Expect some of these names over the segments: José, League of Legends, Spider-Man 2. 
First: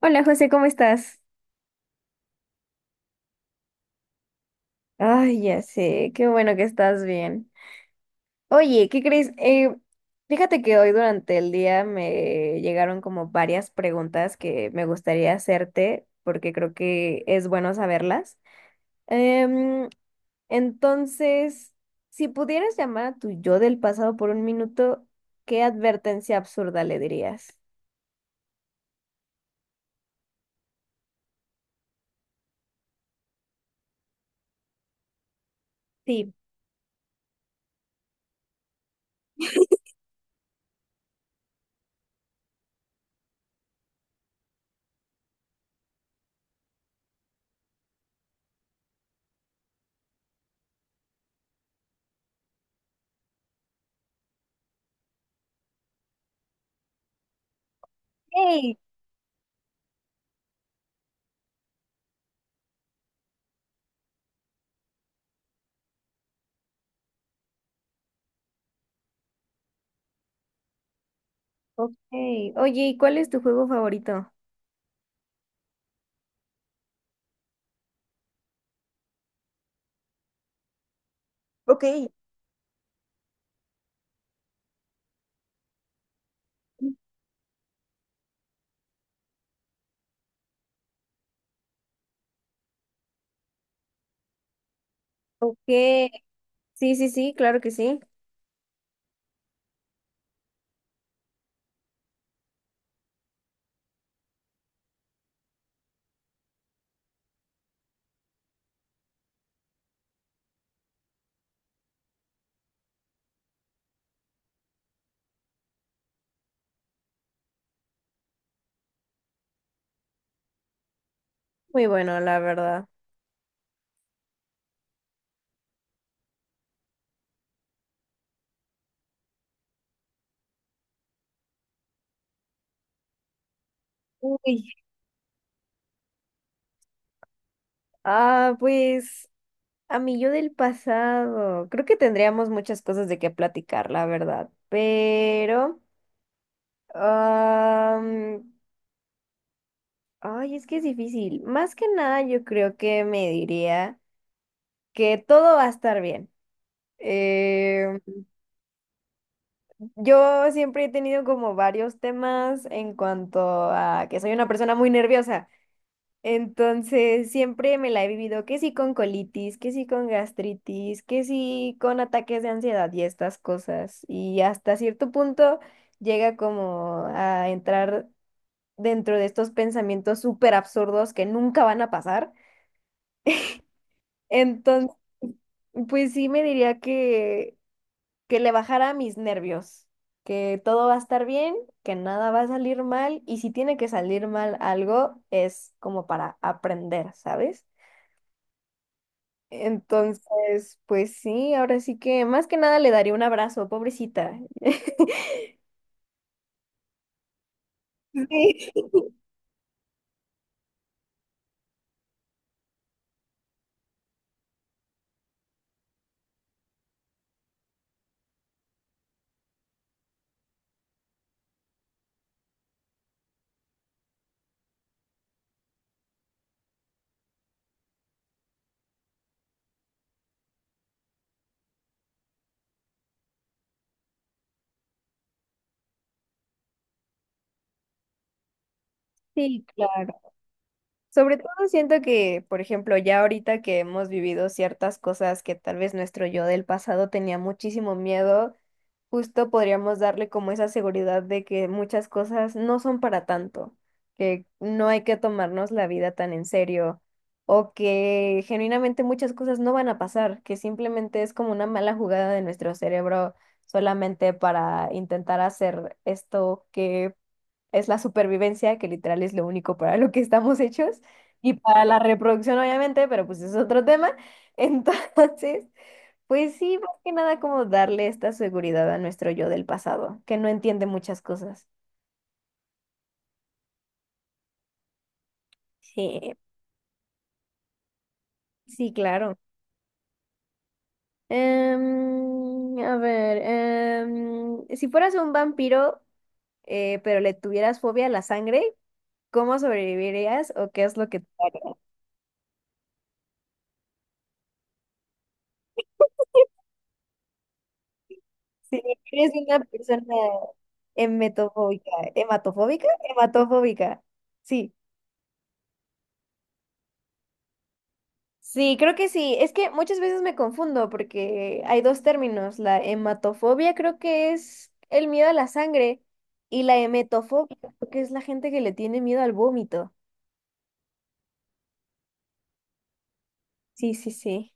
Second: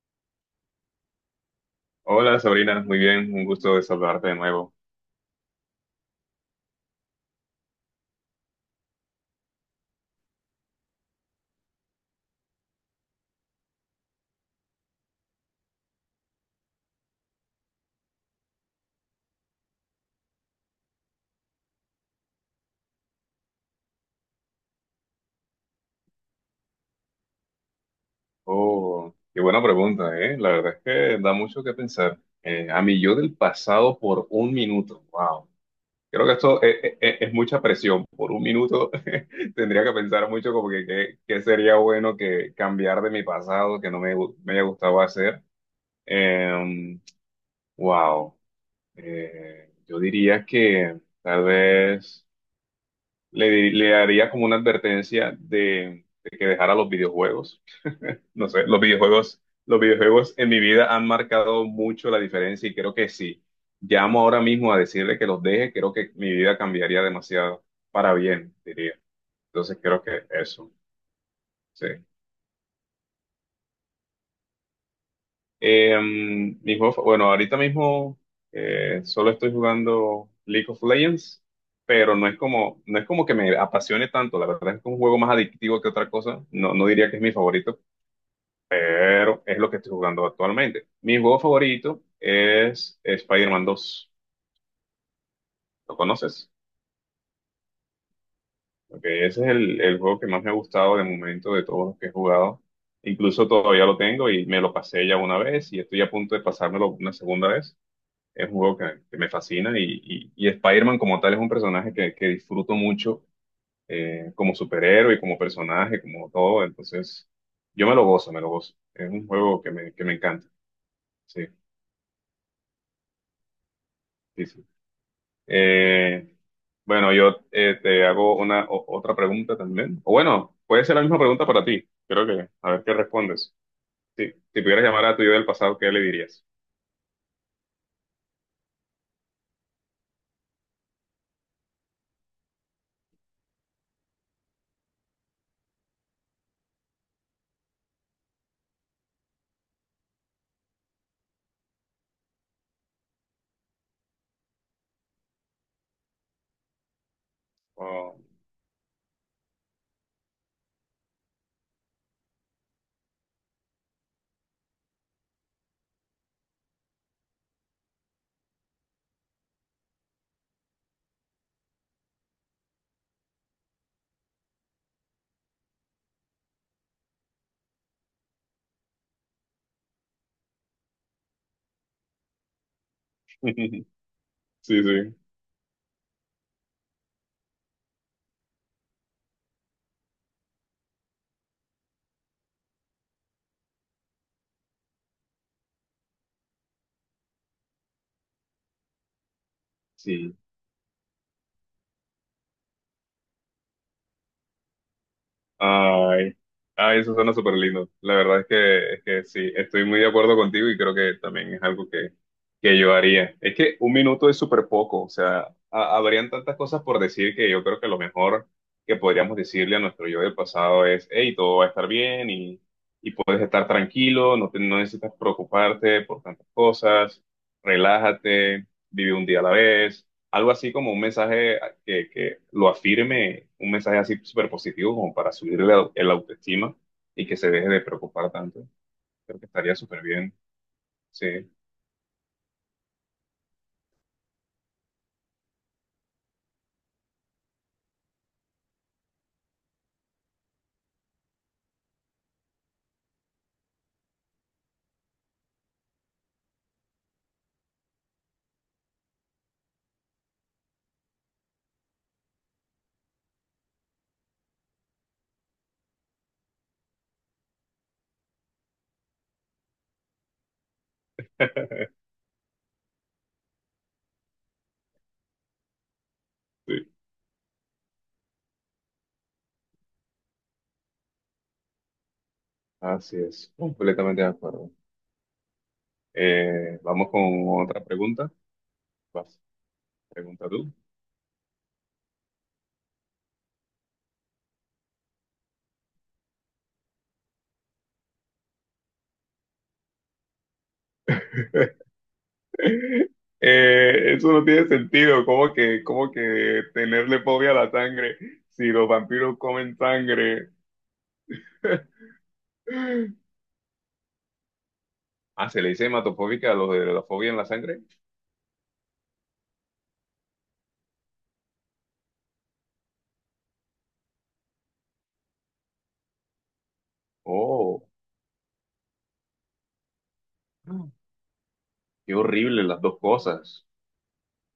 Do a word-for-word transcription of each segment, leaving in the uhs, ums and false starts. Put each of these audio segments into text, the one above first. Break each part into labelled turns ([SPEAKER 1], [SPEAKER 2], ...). [SPEAKER 1] Hola José, ¿cómo estás?
[SPEAKER 2] Hola Sabrina, muy bien, un gusto de saludarte de nuevo.
[SPEAKER 1] Ay, ya sé, qué bueno que estás bien. Oye, ¿qué crees? Eh, fíjate que hoy durante el día me llegaron como varias preguntas que me gustaría hacerte porque creo que es bueno saberlas. Em, entonces, si pudieras llamar a tu yo del pasado por un minuto, ¿qué advertencia absurda le dirías?
[SPEAKER 2] Oh, qué buena pregunta, ¿eh? La verdad es que da mucho que pensar. Eh, a mí yo del pasado por un minuto, wow. Creo que
[SPEAKER 1] Sí.
[SPEAKER 2] esto eh, eh, eh, es, mucha presión. Por un minuto tendría que pensar mucho como que qué qué sería bueno que cambiar de mi pasado que no me, gu- me haya gustado hacer. Em, wow. Eh, yo diría que tal vez le, di- le haría como una advertencia de de que dejara los videojuegos. No sé,
[SPEAKER 1] Hey,
[SPEAKER 2] los videojuegos, los videojuegos en mi vida han marcado mucho la diferencia y creo que si llamo ahora mismo a decirle que los deje, creo que mi vida cambiaría demasiado para bien, diría. Entonces creo que eso,
[SPEAKER 1] ok.
[SPEAKER 2] sí.
[SPEAKER 1] Oye, ¿y cuál es tu juego favorito?
[SPEAKER 2] Eh, mi juego fa- bueno, ahorita mismo eh, solo estoy jugando League of Legends,
[SPEAKER 1] Ok.
[SPEAKER 2] pero no es como, no es como que me apasione tanto, la verdad es que es un juego más adictivo que otra cosa, no, no diría que es mi favorito, pero es lo que estoy jugando actualmente. Mi juego favorito es Spider-Man dos.
[SPEAKER 1] Ok.
[SPEAKER 2] ¿Lo conoces?
[SPEAKER 1] Sí, sí, sí, claro que sí.
[SPEAKER 2] Porque ese es el, el juego que más me ha gustado de momento de todos los que he jugado. Incluso todavía lo tengo y me lo pasé ya una vez y estoy a punto de pasármelo una segunda vez. Es un juego que, que me fascina y, y, y Spider-Man como tal es un personaje que, que disfruto mucho eh, como superhéroe y como personaje, como todo. Entonces, yo me lo gozo, me lo gozo. Es un juego que me, que me encanta. Sí,
[SPEAKER 1] Muy bueno, la verdad.
[SPEAKER 2] sí, sí. Eh, bueno, yo eh, te hago una o- otra pregunta también. O bueno, puede ser la misma pregunta para ti. Creo que, a ver qué respondes. Sí, si
[SPEAKER 1] Uy,
[SPEAKER 2] pudieras llamar a tu yo del pasado, ¿qué le dirías?
[SPEAKER 1] ah, pues a mí yo del pasado. Creo que tendríamos muchas cosas de qué platicar, la verdad. Pero, am, ay, es que es difícil. Más que nada, yo creo que me diría que todo va a estar bien. Eh,
[SPEAKER 2] Oh.
[SPEAKER 1] yo siempre he tenido como varios temas en cuanto a que soy una persona muy nerviosa. Entonces, siempre me la he vivido que sí con colitis, que sí con gastritis, que sí con ataques de ansiedad y estas cosas. Y hasta cierto punto llega como a entrar dentro de estos pensamientos súper absurdos que nunca van a pasar.
[SPEAKER 2] Sí,
[SPEAKER 1] Entonces,
[SPEAKER 2] sí.
[SPEAKER 1] pues sí me diría que, que le bajara a mis nervios, que todo va a estar bien, que nada va a salir mal y si tiene que salir mal algo es como para aprender, ¿sabes?
[SPEAKER 2] Sí,
[SPEAKER 1] Entonces, pues sí, ahora sí que más que nada le daría un abrazo, pobrecita.
[SPEAKER 2] ay, ay, eso suena súper lindo. La verdad es
[SPEAKER 1] Sí.
[SPEAKER 2] que, es que sí, estoy muy de acuerdo contigo y creo que también es algo que, que yo haría. Es que un minuto es súper poco, o sea, ha- habrían tantas cosas por decir que yo creo que lo mejor que podríamos decirle a nuestro yo del pasado es, hey, todo va a estar bien y, y puedes estar tranquilo, no, te- no necesitas preocuparte por tantas cosas, relájate, vive un día a la vez, algo así como un mensaje que, que lo afirme, un mensaje así súper positivo como para subirle la- el autoestima y que se deje de preocupar tanto. Creo que
[SPEAKER 1] Sí,
[SPEAKER 2] estaría súper
[SPEAKER 1] claro.
[SPEAKER 2] bien. Sí,
[SPEAKER 1] Sobre todo siento que, por ejemplo, ya ahorita que hemos vivido ciertas cosas que tal vez nuestro yo del pasado tenía muchísimo miedo, justo podríamos darle como esa seguridad de que muchas cosas no son para tanto, que no hay que tomarnos la vida tan en serio o que genuinamente muchas cosas no van a pasar, que simplemente es como una mala jugada de nuestro cerebro solamente para intentar hacer esto que es la supervivencia, que literal es lo único para lo que estamos hechos y para la reproducción obviamente, pero pues es otro tema. Entonces... Pues sí,
[SPEAKER 2] sí,
[SPEAKER 1] más que nada como darle esta seguridad a nuestro yo del pasado, que no entiende muchas cosas.
[SPEAKER 2] así es, completamente de acuerdo.
[SPEAKER 1] Sí.
[SPEAKER 2] Eh, vamos con otra pregunta.
[SPEAKER 1] Sí, claro.
[SPEAKER 2] Vas, pregunta tú.
[SPEAKER 1] Em, a ver, em, si fueras un vampiro, eh, pero le tuvieras fobia a la sangre, ¿cómo sobrevivirías o qué es lo que te haría?
[SPEAKER 2] Eh, eso no tiene sentido, como que, como que tenerle fobia a la sangre si
[SPEAKER 1] Si
[SPEAKER 2] los
[SPEAKER 1] eres
[SPEAKER 2] vampiros
[SPEAKER 1] una
[SPEAKER 2] comen
[SPEAKER 1] persona
[SPEAKER 2] sangre.
[SPEAKER 1] hematofóbica, hematofóbica, hematofóbica, sí.
[SPEAKER 2] Ah, se le dice hematofóbica a los de la fobia en la sangre.
[SPEAKER 1] Sí, creo que sí. Es que muchas veces me confundo porque hay dos términos. La hematofobia creo que es el miedo a la sangre y la emetofobia
[SPEAKER 2] Oh.
[SPEAKER 1] creo que es la gente que le tiene miedo al vómito.
[SPEAKER 2] Ah. Qué horrible las dos cosas.
[SPEAKER 1] Sí, sí, sí.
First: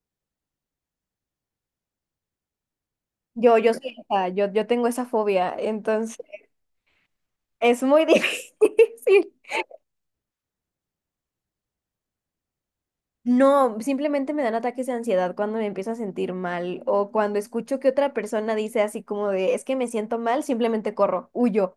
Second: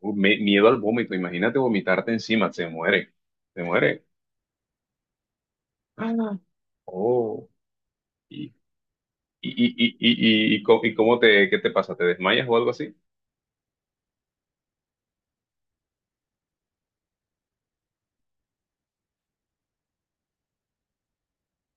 [SPEAKER 2] Uh, me- miedo al vómito. Imagínate vomitarte encima. Se muere.
[SPEAKER 1] Yo,
[SPEAKER 2] Se
[SPEAKER 1] yo soy
[SPEAKER 2] muere.
[SPEAKER 1] esa, yo, yo tengo esa fobia, entonces
[SPEAKER 2] Ah. Oh.
[SPEAKER 1] es muy
[SPEAKER 2] ¿Y, y,
[SPEAKER 1] difícil.
[SPEAKER 2] y, y, y, y, co- y cómo te, qué te pasa? ¿Te desmayas o algo así?
[SPEAKER 1] No, simplemente me dan ataques de ansiedad cuando me empiezo a sentir mal o cuando escucho que otra persona dice así como de, es que me siento mal, simplemente corro, huyo.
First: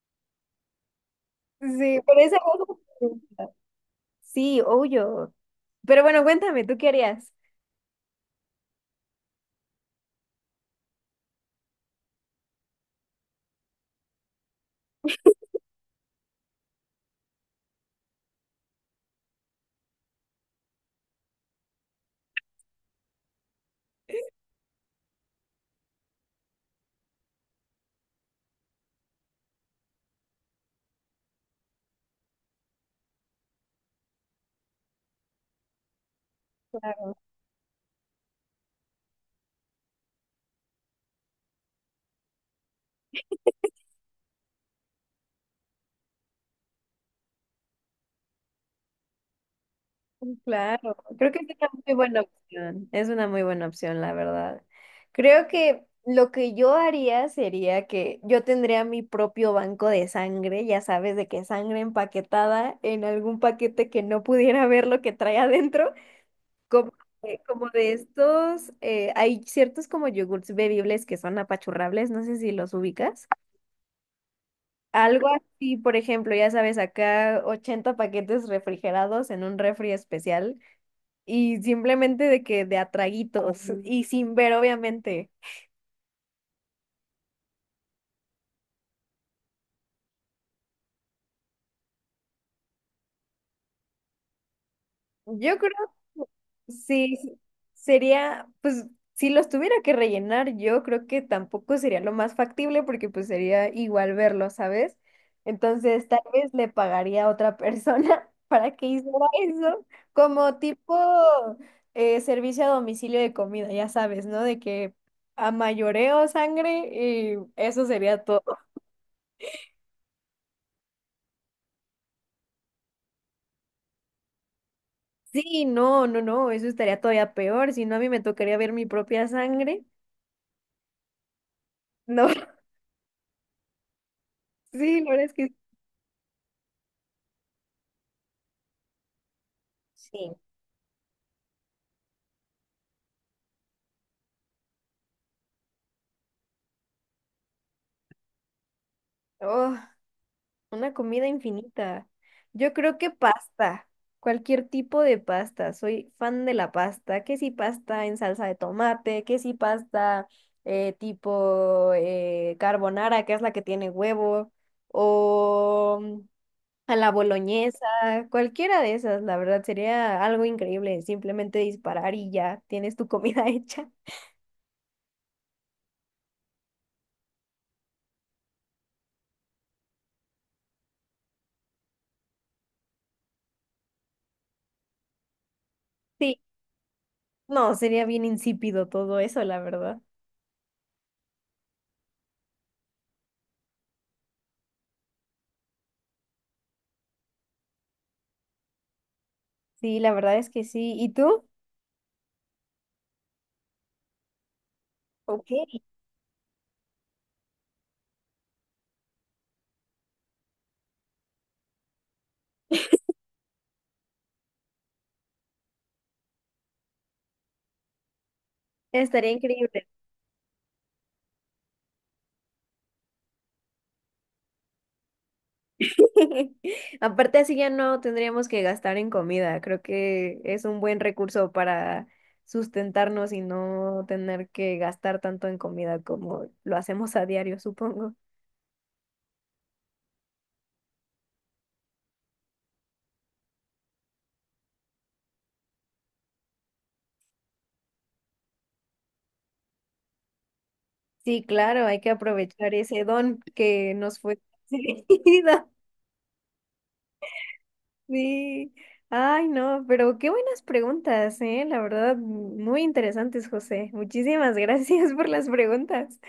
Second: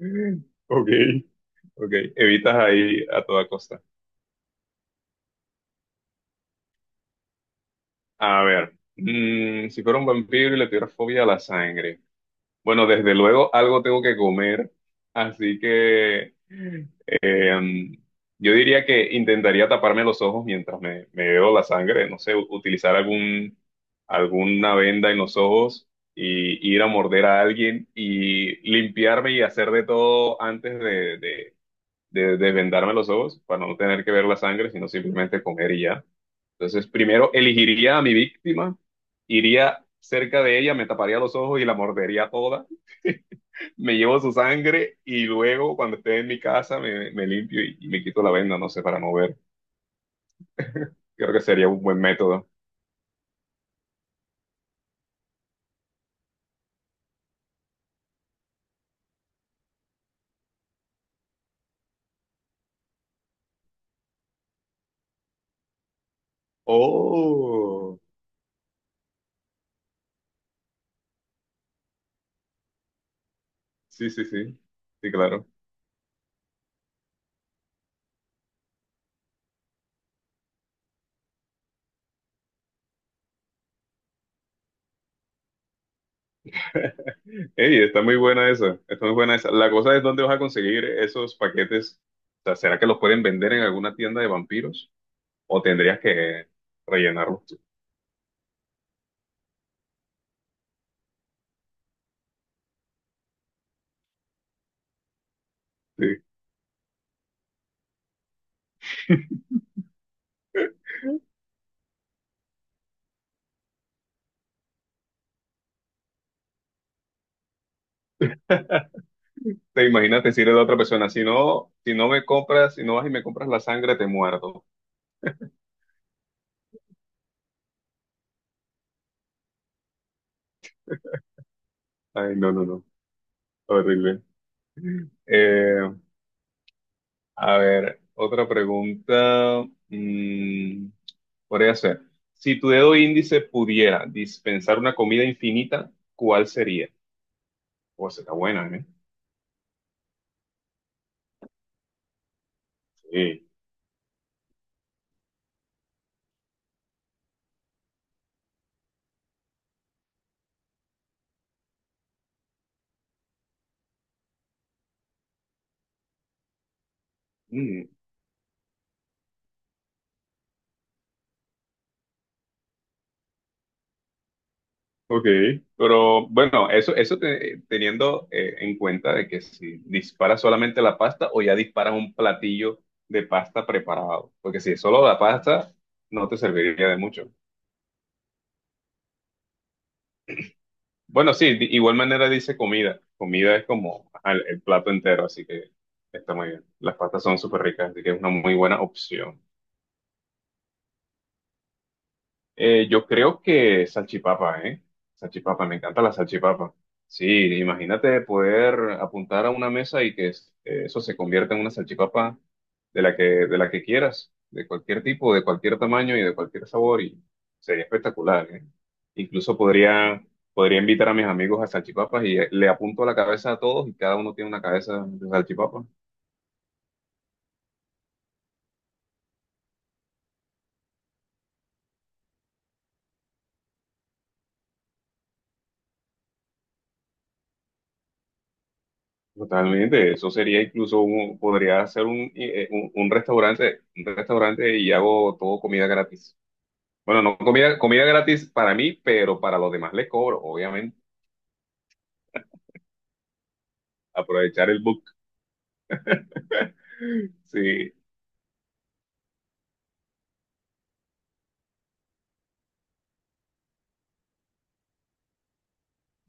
[SPEAKER 2] Mm. Ok, ok.
[SPEAKER 1] Sí, por esa
[SPEAKER 2] Evitas ahí
[SPEAKER 1] razón.
[SPEAKER 2] a toda costa.
[SPEAKER 1] Sí, obvio. Pero bueno, cuéntame, ¿tú qué harías?
[SPEAKER 2] A ver. Mm, si fuera un vampiro y le tuviera fobia a la sangre. Bueno, desde luego algo tengo que comer, así que eh, yo diría que intentaría taparme los ojos mientras me, me veo la sangre, no sé, u- utilizar algún, alguna venda en los ojos y ir a morder a alguien y limpiarme y hacer de todo antes de, de, de desvendarme los ojos para no tener que ver la sangre, sino simplemente comer y ya. Entonces,
[SPEAKER 1] Claro,
[SPEAKER 2] primero elegiría a mi víctima, iría cerca de ella, me taparía los ojos y la mordería toda, me llevo su sangre y luego cuando esté en mi casa me, me limpio y, y me quito la venda, no sé, para no ver.
[SPEAKER 1] claro. Creo
[SPEAKER 2] Creo
[SPEAKER 1] que
[SPEAKER 2] que
[SPEAKER 1] es una
[SPEAKER 2] sería un
[SPEAKER 1] muy
[SPEAKER 2] buen
[SPEAKER 1] buena
[SPEAKER 2] método.
[SPEAKER 1] opción. Es una muy buena opción, la verdad. Creo que lo que yo haría sería que yo tendría mi propio banco de sangre, ya sabes, de que sangre empaquetada en algún paquete que no pudiera ver lo que trae adentro, como, eh, como de
[SPEAKER 2] Oh,
[SPEAKER 1] estos, eh, hay ciertos como yogurts bebibles que son apachurrables, no sé si los ubicas.
[SPEAKER 2] sí, sí, sí. Sí,
[SPEAKER 1] Algo
[SPEAKER 2] claro.
[SPEAKER 1] así, por ejemplo, ya sabes, acá ochenta paquetes refrigerados en un refri especial y simplemente de que de atraguitos y sin ver, obviamente.
[SPEAKER 2] Ey, está muy buena esa, está muy buena esa. La cosa es dónde vas a conseguir esos paquetes. O sea, ¿será que los pueden vender en alguna tienda de vampiros?
[SPEAKER 1] Yo
[SPEAKER 2] ¿O
[SPEAKER 1] creo.
[SPEAKER 2] tendrías que
[SPEAKER 1] Sí, sí,
[SPEAKER 2] rellenarlos tú?
[SPEAKER 1] sería, pues, si los tuviera que rellenar, yo creo que tampoco sería lo más factible porque pues sería igual verlo, ¿sabes? Entonces, tal
[SPEAKER 2] Sí.
[SPEAKER 1] vez le pagaría a otra persona para que hiciera eso, como tipo eh, servicio a domicilio de comida, ya sabes, ¿no? De que a mayoreo sangre y eso sería todo.
[SPEAKER 2] Te imaginas decirle a la otra persona, si no, si no me compras, si no vas y me compras la sangre, te muerdo.
[SPEAKER 1] Sí, no, no, no, eso estaría todavía peor, si no a mí me tocaría ver mi propia sangre. No,
[SPEAKER 2] Ay, no, no, no. Horrible.
[SPEAKER 1] sí, la verdad es que
[SPEAKER 2] Eh, A ver, otra pregunta,
[SPEAKER 1] sí.
[SPEAKER 2] mm, podría ser, si tu dedo índice pudiera dispensar una comida infinita, ¿cuál sería? Pues está buena, ¿eh?
[SPEAKER 1] Oh. Una comida infinita. Yo creo que
[SPEAKER 2] Sí.
[SPEAKER 1] pasta. Cualquier tipo de pasta. Soy fan de la pasta. Que si pasta en salsa de tomate, que si pasta eh, tipo eh, carbonara, que es la que tiene huevo, o mm, a la boloñesa.
[SPEAKER 2] Mm,
[SPEAKER 1] Cualquiera de esas, la verdad, sería algo increíble. Simplemente disparar y ya tienes tu comida hecha.
[SPEAKER 2] ok, pero bueno, eso, eso te- teniendo eh, en cuenta de que si disparas solamente la pasta o ya disparas un platillo de pasta preparado, porque si es solo la pasta, no te
[SPEAKER 1] Sí,
[SPEAKER 2] serviría de mucho.
[SPEAKER 1] no, sería bien insípido todo eso, la verdad.
[SPEAKER 2] Bueno, sí, de igual manera dice comida. Comida es como ajá, el, el plato entero, así que está muy bien. Las pastas son súper ricas, así que es una muy buena opción.
[SPEAKER 1] Sí, la verdad es que sí. ¿Y tú?
[SPEAKER 2] Eh, yo creo que salchipapa, ¿eh?
[SPEAKER 1] Ok,
[SPEAKER 2] Salchipapa, me encanta la salchipapa. Sí, imagínate poder apuntar a una mesa y que es- eh, eso se convierta en una salchipapa de la que, de la que quieras, de cualquier tipo, de cualquier tamaño y de cualquier sabor, y sería espectacular, ¿eh?
[SPEAKER 1] estaría
[SPEAKER 2] Incluso
[SPEAKER 1] increíble.
[SPEAKER 2] podría, podría invitar a mis amigos a salchipapas y eh, le apunto a la cabeza a todos y cada uno tiene una cabeza de salchipapa.
[SPEAKER 1] Aparte así ya no tendríamos que gastar en comida. Creo que es un buen recurso para sustentarnos y no tener que gastar tanto en comida como lo hacemos a diario, supongo.
[SPEAKER 2] Totalmente, eso sería incluso un, podría ser un, eh, eh, un, un restaurante, un restaurante y hago todo comida gratis. Bueno, no comida, comida gratis para mí, pero para los demás les cobro, obviamente.
[SPEAKER 1] Sí, claro, hay que aprovechar ese don que nos fue
[SPEAKER 2] Aprovechar el book.
[SPEAKER 1] concedido.
[SPEAKER 2] Sí,
[SPEAKER 1] Sí. Ay, no, pero qué buenas preguntas, ¿eh? La verdad, muy interesantes, José. Muchísimas gracias por las preguntas.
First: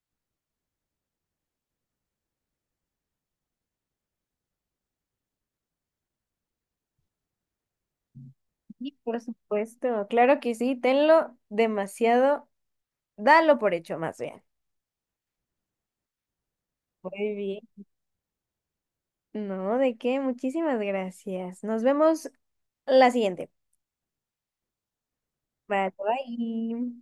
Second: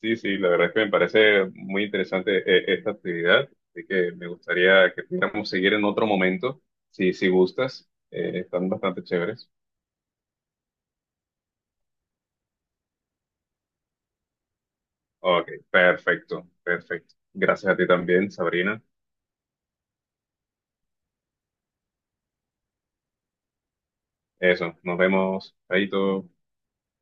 [SPEAKER 2] sí, sí, la verdad es que me parece muy interesante eh, esta actividad, así que me gustaría que pudiéramos seguir en otro momento, si, si gustas. Eh, están
[SPEAKER 1] Sí,
[SPEAKER 2] bastante
[SPEAKER 1] por
[SPEAKER 2] chéveres.
[SPEAKER 1] supuesto, claro que sí, tenlo demasiado. Dalo por hecho, más bien.
[SPEAKER 2] Ok, perfecto, perfecto.
[SPEAKER 1] Muy
[SPEAKER 2] Gracias a
[SPEAKER 1] bien.
[SPEAKER 2] ti también, Sabrina.
[SPEAKER 1] No, ¿de qué? Muchísimas gracias. Nos vemos la siguiente.
[SPEAKER 2] Eso, nos vemos.
[SPEAKER 1] Bye,
[SPEAKER 2] Chaito.
[SPEAKER 1] bye.